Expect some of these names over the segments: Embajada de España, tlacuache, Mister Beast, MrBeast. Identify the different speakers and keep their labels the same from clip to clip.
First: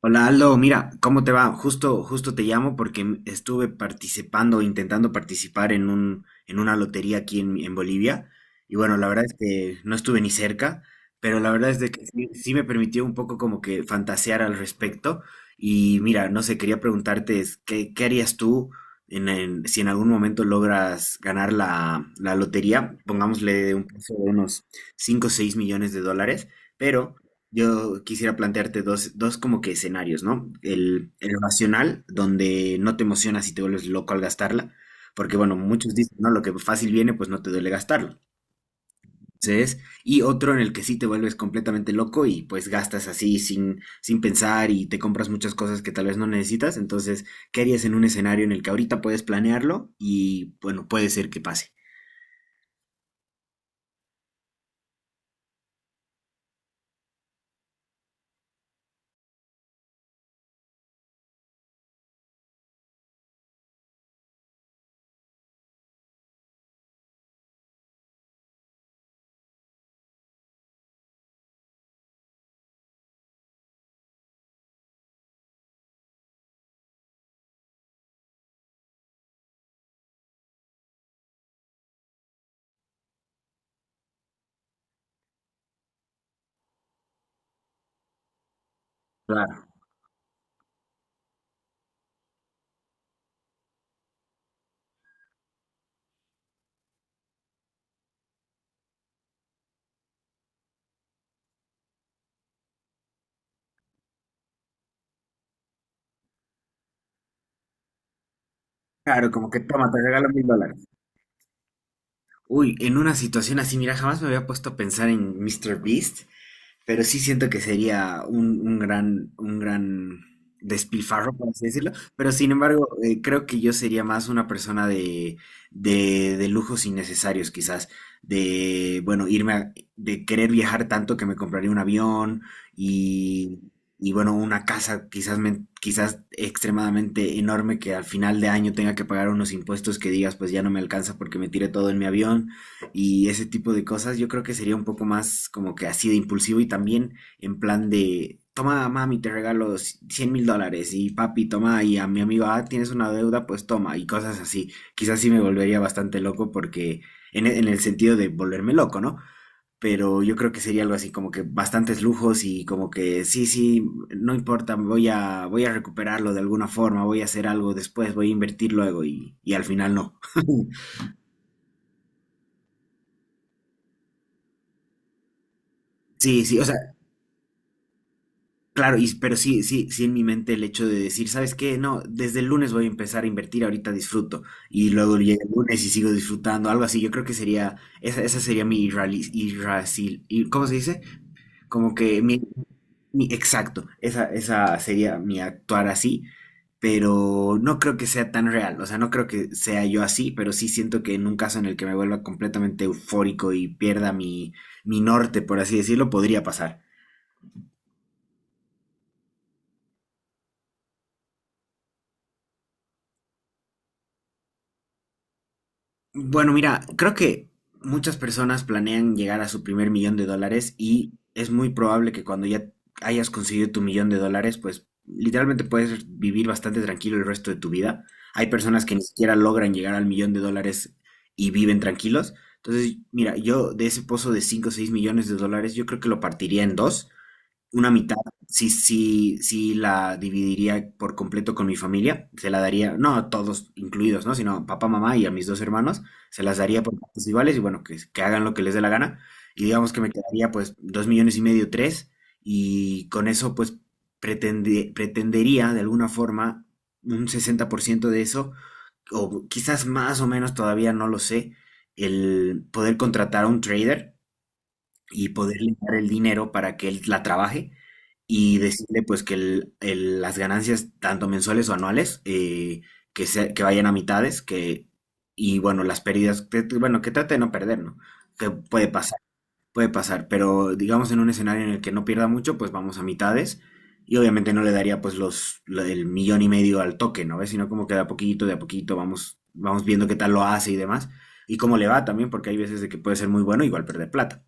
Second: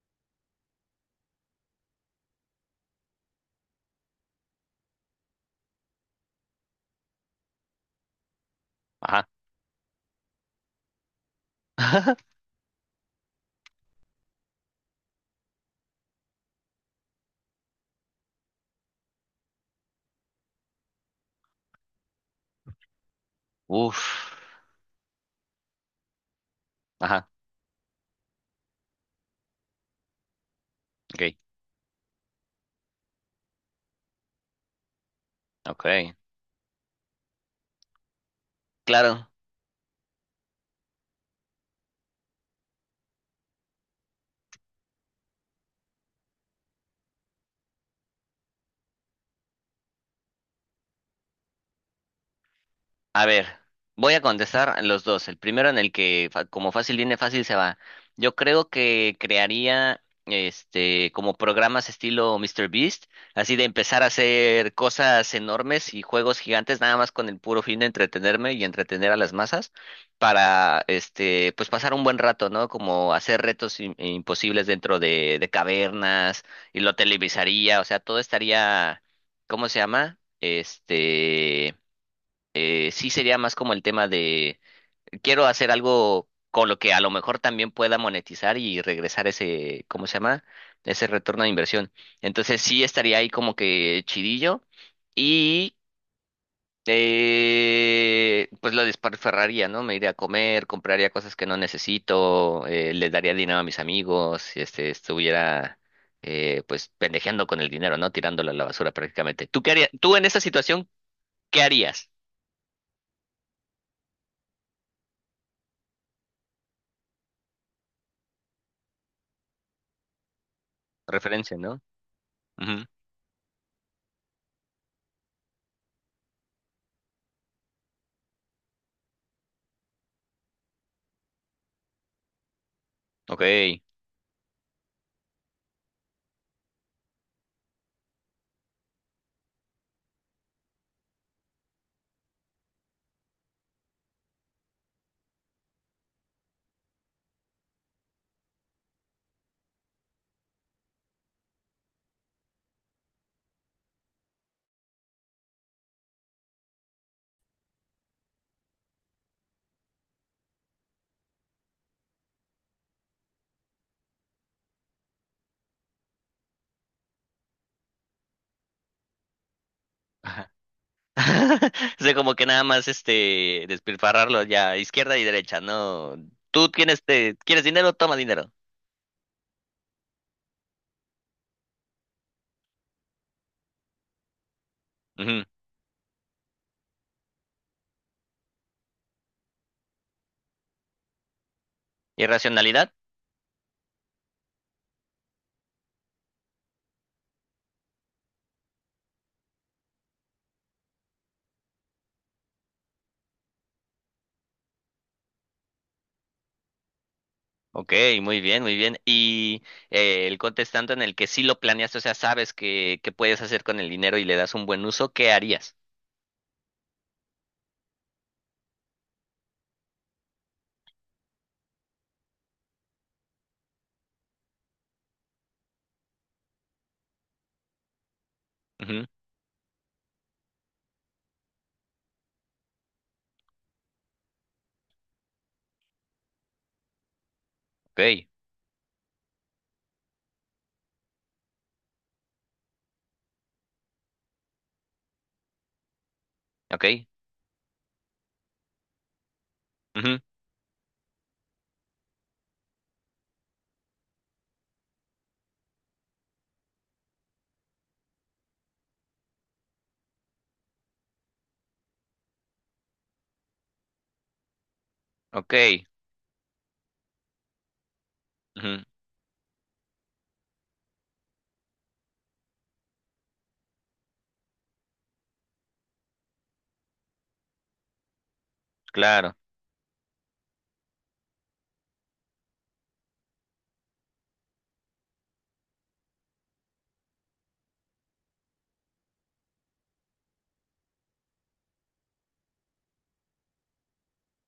Speaker 1: Hola Aldo, mira, ¿cómo te va? Justo te llamo porque estuve participando, intentando participar en en una lotería aquí en Bolivia. Y bueno, la verdad
Speaker 2: Ajá.
Speaker 1: es que no estuve ni cerca, pero la verdad es de que sí, sí me permitió un poco como que fantasear al respecto. Y mira, no sé, quería preguntarte, es, qué harías tú si en algún momento logras ganar la lotería? Pongámosle un
Speaker 2: Uf.
Speaker 1: precio de unos 5, o 6 millones de dólares, pero
Speaker 2: Ajá.
Speaker 1: yo quisiera plantearte dos como que escenarios, ¿no?
Speaker 2: Ok.
Speaker 1: El racional, donde no te emocionas y te vuelves loco al gastarla, porque bueno,
Speaker 2: Ok.
Speaker 1: muchos dicen, ¿no? Lo que fácil viene, pues no te duele gastarlo.
Speaker 2: Claro.
Speaker 1: Entonces, y otro en el que sí te vuelves completamente loco y pues gastas así sin pensar y te compras muchas cosas que tal vez no necesitas. Entonces, ¿qué harías en un escenario en el que ahorita puedes planearlo y bueno, puede ser que pase?
Speaker 2: A ver, voy a contestar los dos. El primero en el que, como fácil viene, fácil se va. Yo creo que crearía, como programas estilo Mister Beast, así de empezar a hacer cosas enormes y juegos gigantes, nada más con el puro fin de entretenerme y entretener a las masas, para, pues pasar un buen rato, ¿no? Como hacer retos imposibles dentro de cavernas y lo televisaría, o sea, todo estaría, ¿cómo se llama? Sí sería más como el tema de quiero hacer algo con lo que a lo mejor también pueda monetizar y regresar
Speaker 1: Claro,
Speaker 2: ese, ¿cómo se llama? Ese retorno de inversión. Entonces sí estaría ahí como que chidillo y pues lo desparferraría, ¿no? Me iría a comer, compraría cosas que no necesito, le daría dinero a mis amigos, si estuviera. Pues pendejeando con el dinero, ¿no? Tirándolo a la basura
Speaker 1: claro,
Speaker 2: prácticamente.
Speaker 1: como que
Speaker 2: ¿Tú qué harías?
Speaker 1: toma, te
Speaker 2: Tú en
Speaker 1: regalo
Speaker 2: esa
Speaker 1: mil dólares.
Speaker 2: situación, ¿qué harías?
Speaker 1: Uy, en una situación así, mira, jamás me había puesto a pensar en Mr. Beast. Pero sí siento que sería un gran despilfarro, por
Speaker 2: Referencia,
Speaker 1: así
Speaker 2: ¿no?
Speaker 1: decirlo. Pero sin
Speaker 2: Ujú.
Speaker 1: embargo, creo que yo sería más una persona de lujos innecesarios, quizás. De, bueno, de querer viajar tanto que me compraría un avión
Speaker 2: Ok.
Speaker 1: y, y bueno, una casa quizás, quizás extremadamente enorme que al final de año tenga que pagar unos impuestos que digas, pues ya no me alcanza porque me tiré todo en mi avión y ese tipo de cosas, yo creo que sería un poco más como que así de impulsivo y también en plan de, toma mami, te regalo 100 mil dólares y papi, toma y a mi amigo, ah, tienes una deuda, pues toma y cosas así. Quizás sí me volvería bastante loco porque en el sentido de volverme loco, ¿no? Pero yo creo que sería algo así como que bastantes lujos y como que sí, no importa, voy a recuperarlo de alguna forma, voy a hacer algo después, voy a invertir luego y al final no.
Speaker 2: Ajá. O sea, como que nada más despilfarrarlo ya izquierda y derecha, ¿no?
Speaker 1: Sí, sí, o
Speaker 2: Tú
Speaker 1: sea,
Speaker 2: quieres dinero, toma dinero.
Speaker 1: claro, y, pero sí en mi mente el hecho de decir, ¿sabes qué? No, desde el lunes voy a empezar a invertir, ahorita disfruto, y luego
Speaker 2: Ujú.
Speaker 1: llega el lunes y sigo disfrutando, algo así, yo creo que sería, esa sería mi ¿cómo se dice? Como que
Speaker 2: ¿Irracionalidad?
Speaker 1: exacto, esa sería mi actuar así, pero no creo que sea tan real, o sea, no creo que sea yo así, pero sí siento que en un caso en el que me vuelva completamente eufórico y pierda mi norte, por así decirlo, podría pasar.
Speaker 2: Ok, muy bien, muy bien. Y el contestante en el que sí lo planeaste, o sea, sabes que, puedes hacer con el dinero y le das un buen uso, ¿qué harías?
Speaker 1: Bueno, mira, creo que muchas personas planean llegar a su primer millón de dólares y es muy probable que cuando ya hayas conseguido tu millón de dólares, pues literalmente puedes vivir bastante tranquilo el resto de tu vida. Hay personas que ni
Speaker 2: Ujú.
Speaker 1: siquiera logran llegar al millón de dólares y viven tranquilos. Entonces, mira, yo de ese pozo de 5, o 6 millones de dólares, yo creo que lo partiría en dos una mitad,
Speaker 2: Ok.
Speaker 1: sí la dividiría por completo con mi familia, se la daría, no a todos incluidos, ¿no? Sino papá, mamá y a mis dos hermanos, se las daría por
Speaker 2: Ok.
Speaker 1: partes iguales y bueno, que hagan lo que les dé la gana. Y digamos que me
Speaker 2: Ujú.
Speaker 1: quedaría pues dos millones y medio, tres, y con eso pues pretendería de alguna forma un 60% de eso, o quizás más o menos, todavía no lo sé, el poder contratar a un trader y
Speaker 2: Ok.
Speaker 1: poderle dar el dinero para que él la trabaje y
Speaker 2: Ujú.
Speaker 1: decirle pues que las ganancias, tanto mensuales o anuales, que vayan a mitades, que, y bueno, las pérdidas, que, bueno, que trate de no perder, ¿no? Que
Speaker 2: Claro,
Speaker 1: puede pasar, pero digamos en un escenario en el que no pierda mucho, pues vamos a mitades. Y obviamente no le daría pues el millón y medio al toque, ¿no ves? Sino como que de a poquito vamos, vamos viendo qué tal lo hace y demás. Y cómo le va también, porque hay veces de que puede ser muy bueno, igual perder plata.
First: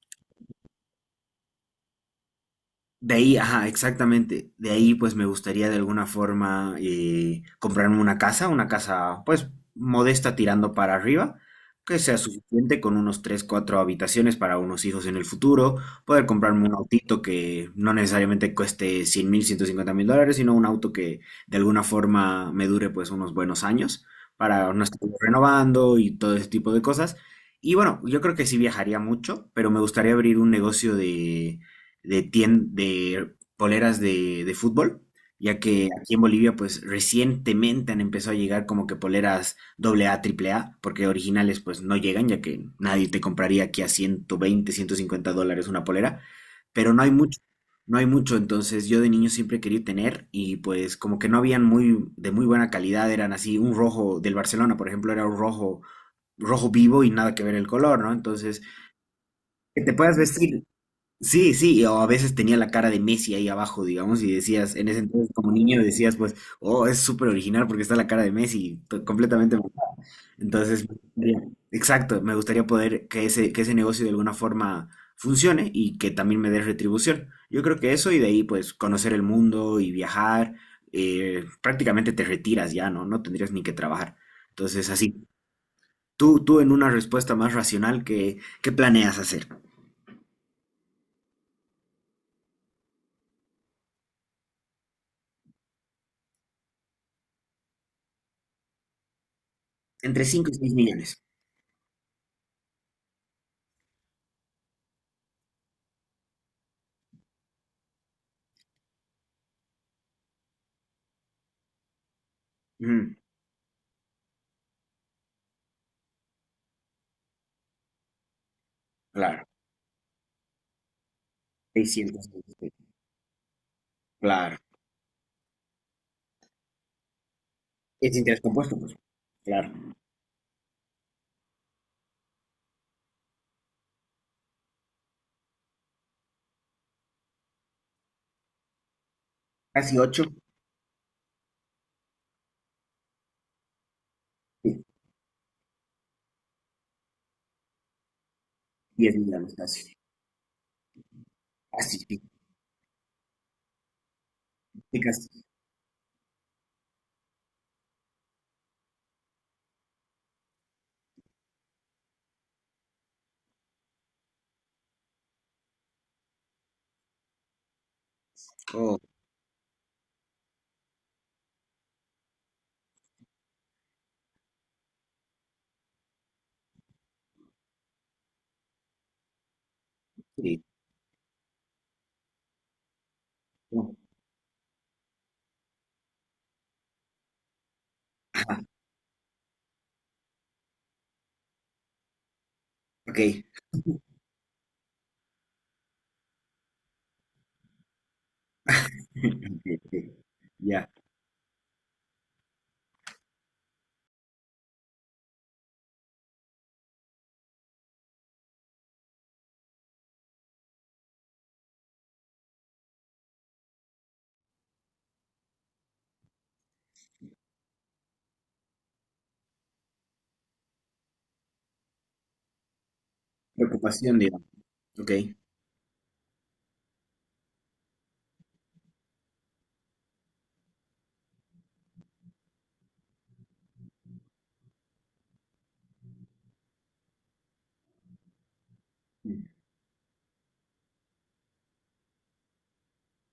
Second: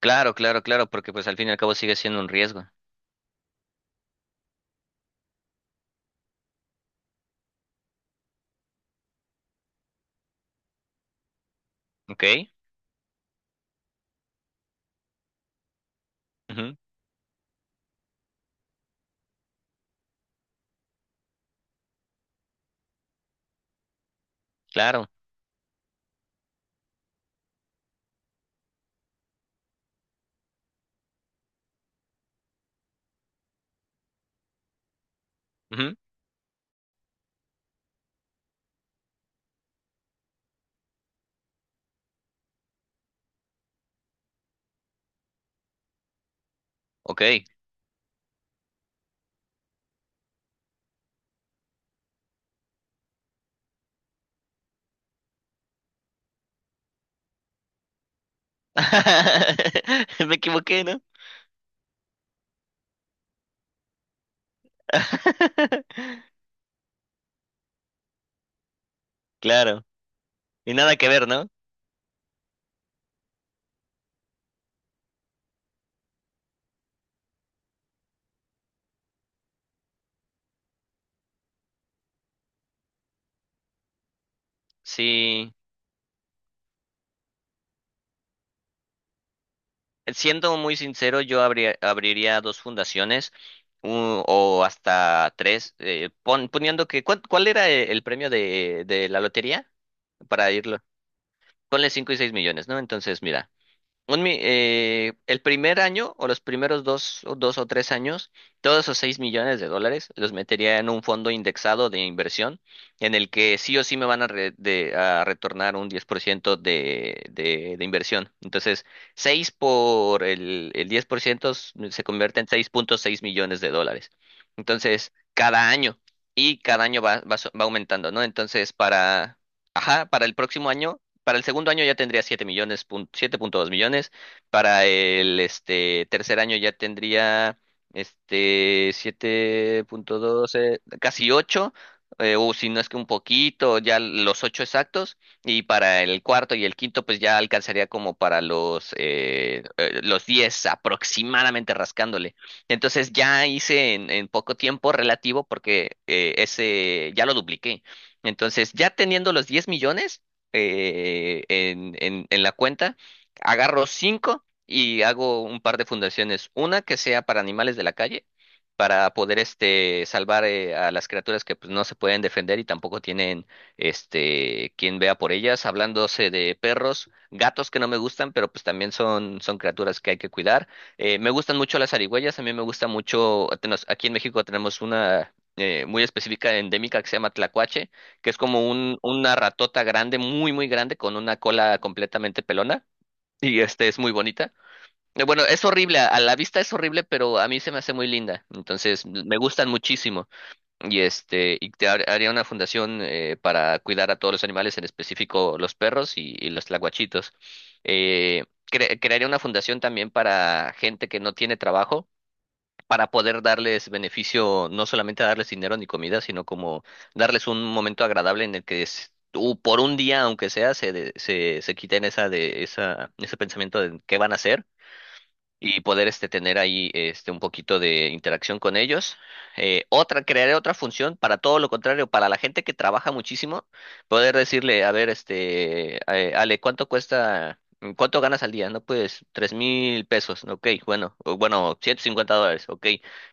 Speaker 2: claro, claro, claro, porque pues al fin y al cabo sigue siendo un riesgo.
Speaker 1: De ahí, ajá, exactamente. De ahí, pues me gustaría de alguna forma comprarme una casa, pues, modesta tirando para arriba, que sea
Speaker 2: Ok.
Speaker 1: suficiente con unos 3 4 habitaciones para unos hijos en el futuro, poder comprarme un
Speaker 2: Ujú.
Speaker 1: autito que no necesariamente cueste 100 mil, 150 mil dólares, sino un auto que de alguna forma me dure, pues, unos buenos años para no estar
Speaker 2: Claro.
Speaker 1: renovando y todo ese tipo de cosas. Y bueno, yo creo que sí viajaría mucho, pero me gustaría abrir un negocio de poleras de fútbol, ya que
Speaker 2: Ujú.
Speaker 1: aquí en Bolivia pues recientemente han empezado a llegar como que poleras doble A triple A porque originales pues no llegan, ya que nadie te compraría aquí a 120, $150 una polera, pero no hay
Speaker 2: Ok.
Speaker 1: mucho. No hay mucho, entonces yo de niño siempre quería tener y pues como que no habían muy de muy buena calidad, eran así un rojo del Barcelona, por ejemplo, era un rojo vivo y nada que ver el color, ¿no? Entonces, que te puedas
Speaker 2: Me
Speaker 1: vestir.
Speaker 2: equivoqué, ¿no?
Speaker 1: Sí, sí, o a veces tenía la cara de Messi ahí abajo, digamos, y decías, en ese entonces como niño decías, pues, oh, es súper original porque está la cara de Messi, completamente.
Speaker 2: Claro. Y
Speaker 1: Entonces,
Speaker 2: nada que ver, ¿no?
Speaker 1: exacto, me gustaría poder que ese negocio de alguna forma funcione y que también me dé retribución. Yo creo que eso y de ahí, pues, conocer el mundo y viajar, prácticamente te retiras ya, ¿no? No tendrías ni que trabajar. Entonces, así,
Speaker 2: Sí.
Speaker 1: tú en una respuesta más racional, qué planeas hacer?
Speaker 2: Siendo muy sincero, yo abriría dos fundaciones, u- o hasta tres, poniendo que, ¿¿cuál era el premio de la lotería?
Speaker 1: Entre 5
Speaker 2: Para
Speaker 1: y 6
Speaker 2: irlo.
Speaker 1: millones.
Speaker 2: Ponle 5 y 6 millones, ¿no? Entonces, mira. El primer año o los primeros dos, o 2 o 3 años, todos esos 6 millones de dólares los metería en un fondo indexado de inversión en
Speaker 1: Ujú,
Speaker 2: el que sí o sí me van a retornar un 10% de inversión. Entonces,
Speaker 1: claro.
Speaker 2: 6 por el 10% se
Speaker 1: Seiscientos.
Speaker 2: convierte en 6,6 millones de dólares.
Speaker 1: Claro.
Speaker 2: Entonces, cada año y cada año va aumentando,
Speaker 1: Es
Speaker 2: ¿no?
Speaker 1: interés
Speaker 2: Entonces,
Speaker 1: compuesto, pues.
Speaker 2: para,
Speaker 1: Claro.
Speaker 2: ajá, para el próximo año, para el segundo año ya tendría 7 millones, 7,2 millones. Para el tercer año ya tendría,
Speaker 1: Casi 8,
Speaker 2: 7,2, casi 8, o si no es que un poquito, ya los 8 exactos. Y para el cuarto y el quinto, pues ya alcanzaría como para los,
Speaker 1: 10 millones
Speaker 2: eh,
Speaker 1: casi.
Speaker 2: eh, los 10 aproximadamente
Speaker 1: Casi, sí,
Speaker 2: rascándole. Entonces ya hice en, poco tiempo
Speaker 1: sí, casi.
Speaker 2: relativo porque ese ya lo dupliqué. Entonces, ya teniendo los 10 millones, en la cuenta, agarro cinco y hago un par de fundaciones. Una que sea para animales de la calle,
Speaker 1: Oh,
Speaker 2: para poder salvar a las criaturas que pues, no se pueden defender y tampoco tienen, quien vea por ellas. Hablándose de perros, gatos que no me gustan, pero pues también son, criaturas que hay que
Speaker 1: sí.
Speaker 2: cuidar. Me gustan mucho las zarigüeyas, a mí me gusta mucho.
Speaker 1: Oh,
Speaker 2: Aquí en México tenemos una, muy específica endémica que se llama tlacuache, que es como una ratota grande, muy, muy grande, con una cola completamente pelona.
Speaker 1: ok.
Speaker 2: Y es muy bonita. Bueno, es horrible, a la vista es horrible, pero a mí se me hace muy linda. Entonces, me gustan
Speaker 1: Ok, ok.
Speaker 2: muchísimo.
Speaker 1: Ya.
Speaker 2: Y haría una fundación para cuidar a todos los animales, en específico los perros y los tlacuachitos. Eh, crearía una fundación también para gente que no tiene trabajo para poder darles beneficio, no solamente darles dinero ni comida, sino como darles un momento agradable en el que por un día, aunque sea, se quiten ese pensamiento de
Speaker 1: Preocupación,
Speaker 2: qué van a
Speaker 1: digamos.
Speaker 2: hacer
Speaker 1: Ok.
Speaker 2: y poder tener ahí un poquito de interacción con ellos. Crearé otra función para todo lo contrario, para la gente que trabaja muchísimo, poder decirle, a ver, Ale, ¿cuánto cuesta? ¿Cuánto ganas al día? No, pues 3.000 pesos, ok, bueno, o bueno, $150, ok,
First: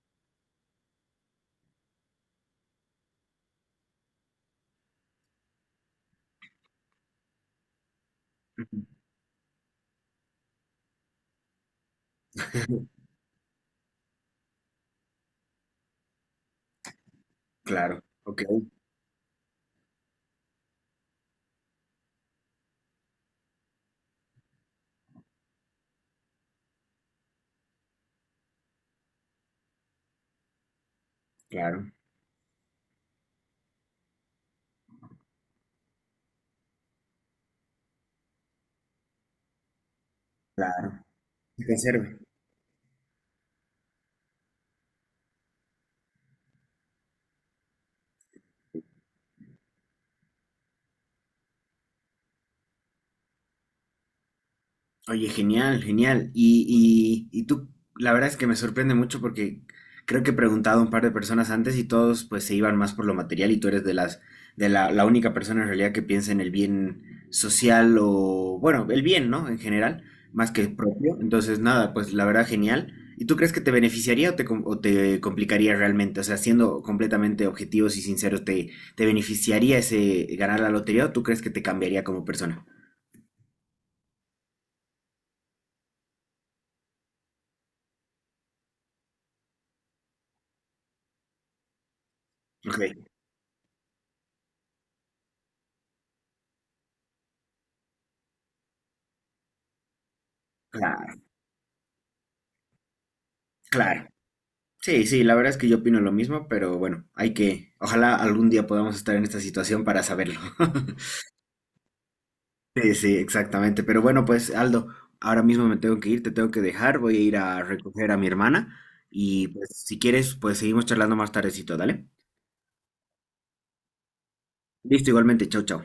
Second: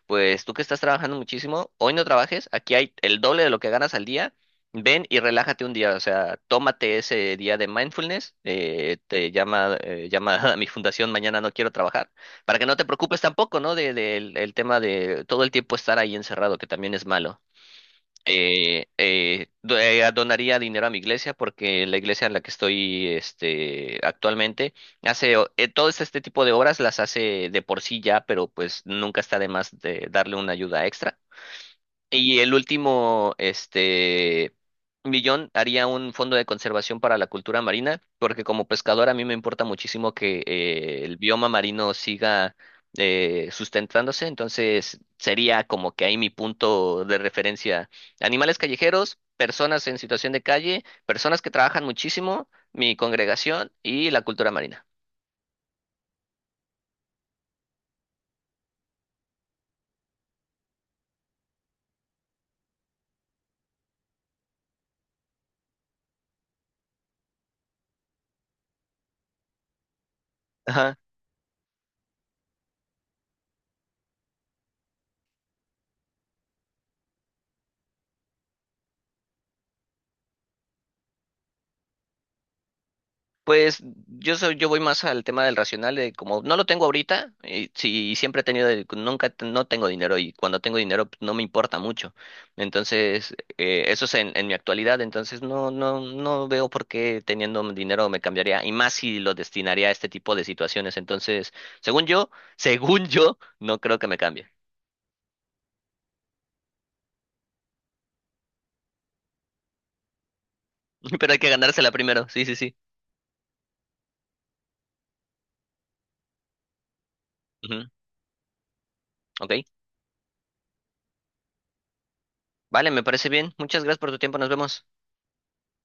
Speaker 2: pues tú que estás trabajando muchísimo, hoy no trabajes, aquí hay el doble de lo que ganas al día, ven y relájate un día, o sea, tómate ese día de mindfulness,
Speaker 1: Ujú.
Speaker 2: llama a mi fundación, mañana no quiero trabajar, para que no te preocupes tampoco, ¿no? El tema de todo el tiempo estar ahí encerrado, que también es malo.
Speaker 1: Claro. Ok,
Speaker 2: Donaría dinero a mi iglesia porque la iglesia en la que estoy, actualmente hace, todo este tipo de obras las hace de por sí ya, pero pues nunca está de más de darle una ayuda extra.
Speaker 1: claro.
Speaker 2: Y el último, millón haría un fondo de conservación para la cultura marina, porque como pescador a mí me importa muchísimo que
Speaker 1: Claro.
Speaker 2: el bioma
Speaker 1: Que se
Speaker 2: marino
Speaker 1: conserve.
Speaker 2: siga sustentándose, entonces sería como que ahí mi punto de referencia. Animales callejeros, personas en situación de calle, personas que trabajan muchísimo, mi congregación y la cultura marina.
Speaker 1: Oye, genial, genial. Y tú, la verdad es que me sorprende mucho porque creo que he preguntado a un par de personas antes y todos pues se iban más por lo material y tú eres de la única persona en realidad que piensa en el bien social o, bueno, el bien, ¿no? En general, más que el propio. Entonces, nada, pues la verdad, genial. ¿Y tú crees que te beneficiaría o o te complicaría realmente? O sea, siendo completamente objetivos y sinceros, te beneficiaría ese ganar la lotería o tú crees que te cambiaría como persona?
Speaker 2: Pues yo voy más al tema del racional, de como no lo tengo ahorita, y si siempre he tenido, el- nunca te- no tengo dinero y cuando tengo dinero pues, no me importa mucho.
Speaker 1: Ok,
Speaker 2: Entonces, eso es en, mi actualidad, entonces no veo por qué teniendo dinero me cambiaría, y más si lo destinaría a este tipo de situaciones.
Speaker 1: claro,
Speaker 2: Entonces, según yo, según yo, no creo que
Speaker 1: claro.
Speaker 2: me cambie.
Speaker 1: Sí, sí, la verdad es que yo opino lo mismo, pero bueno, hay que, ojalá algún día podamos estar en esta situación para saberlo.
Speaker 2: Pero hay que ganársela primero, sí, sí, sí.
Speaker 1: Sí, sí, exactamente. Pero bueno, pues Aldo, ahora mismo me tengo que ir, te tengo que dejar, voy a ir a
Speaker 2: Ujú.
Speaker 1: recoger a mi hermana y
Speaker 2: Ok,
Speaker 1: pues si quieres, pues seguimos charlando más tardecito, ¿dale?
Speaker 2: vale, me parece bien. Muchas gracias por tu tiempo, nos vemos.
Speaker 1: Listo, igualmente, chau, chau.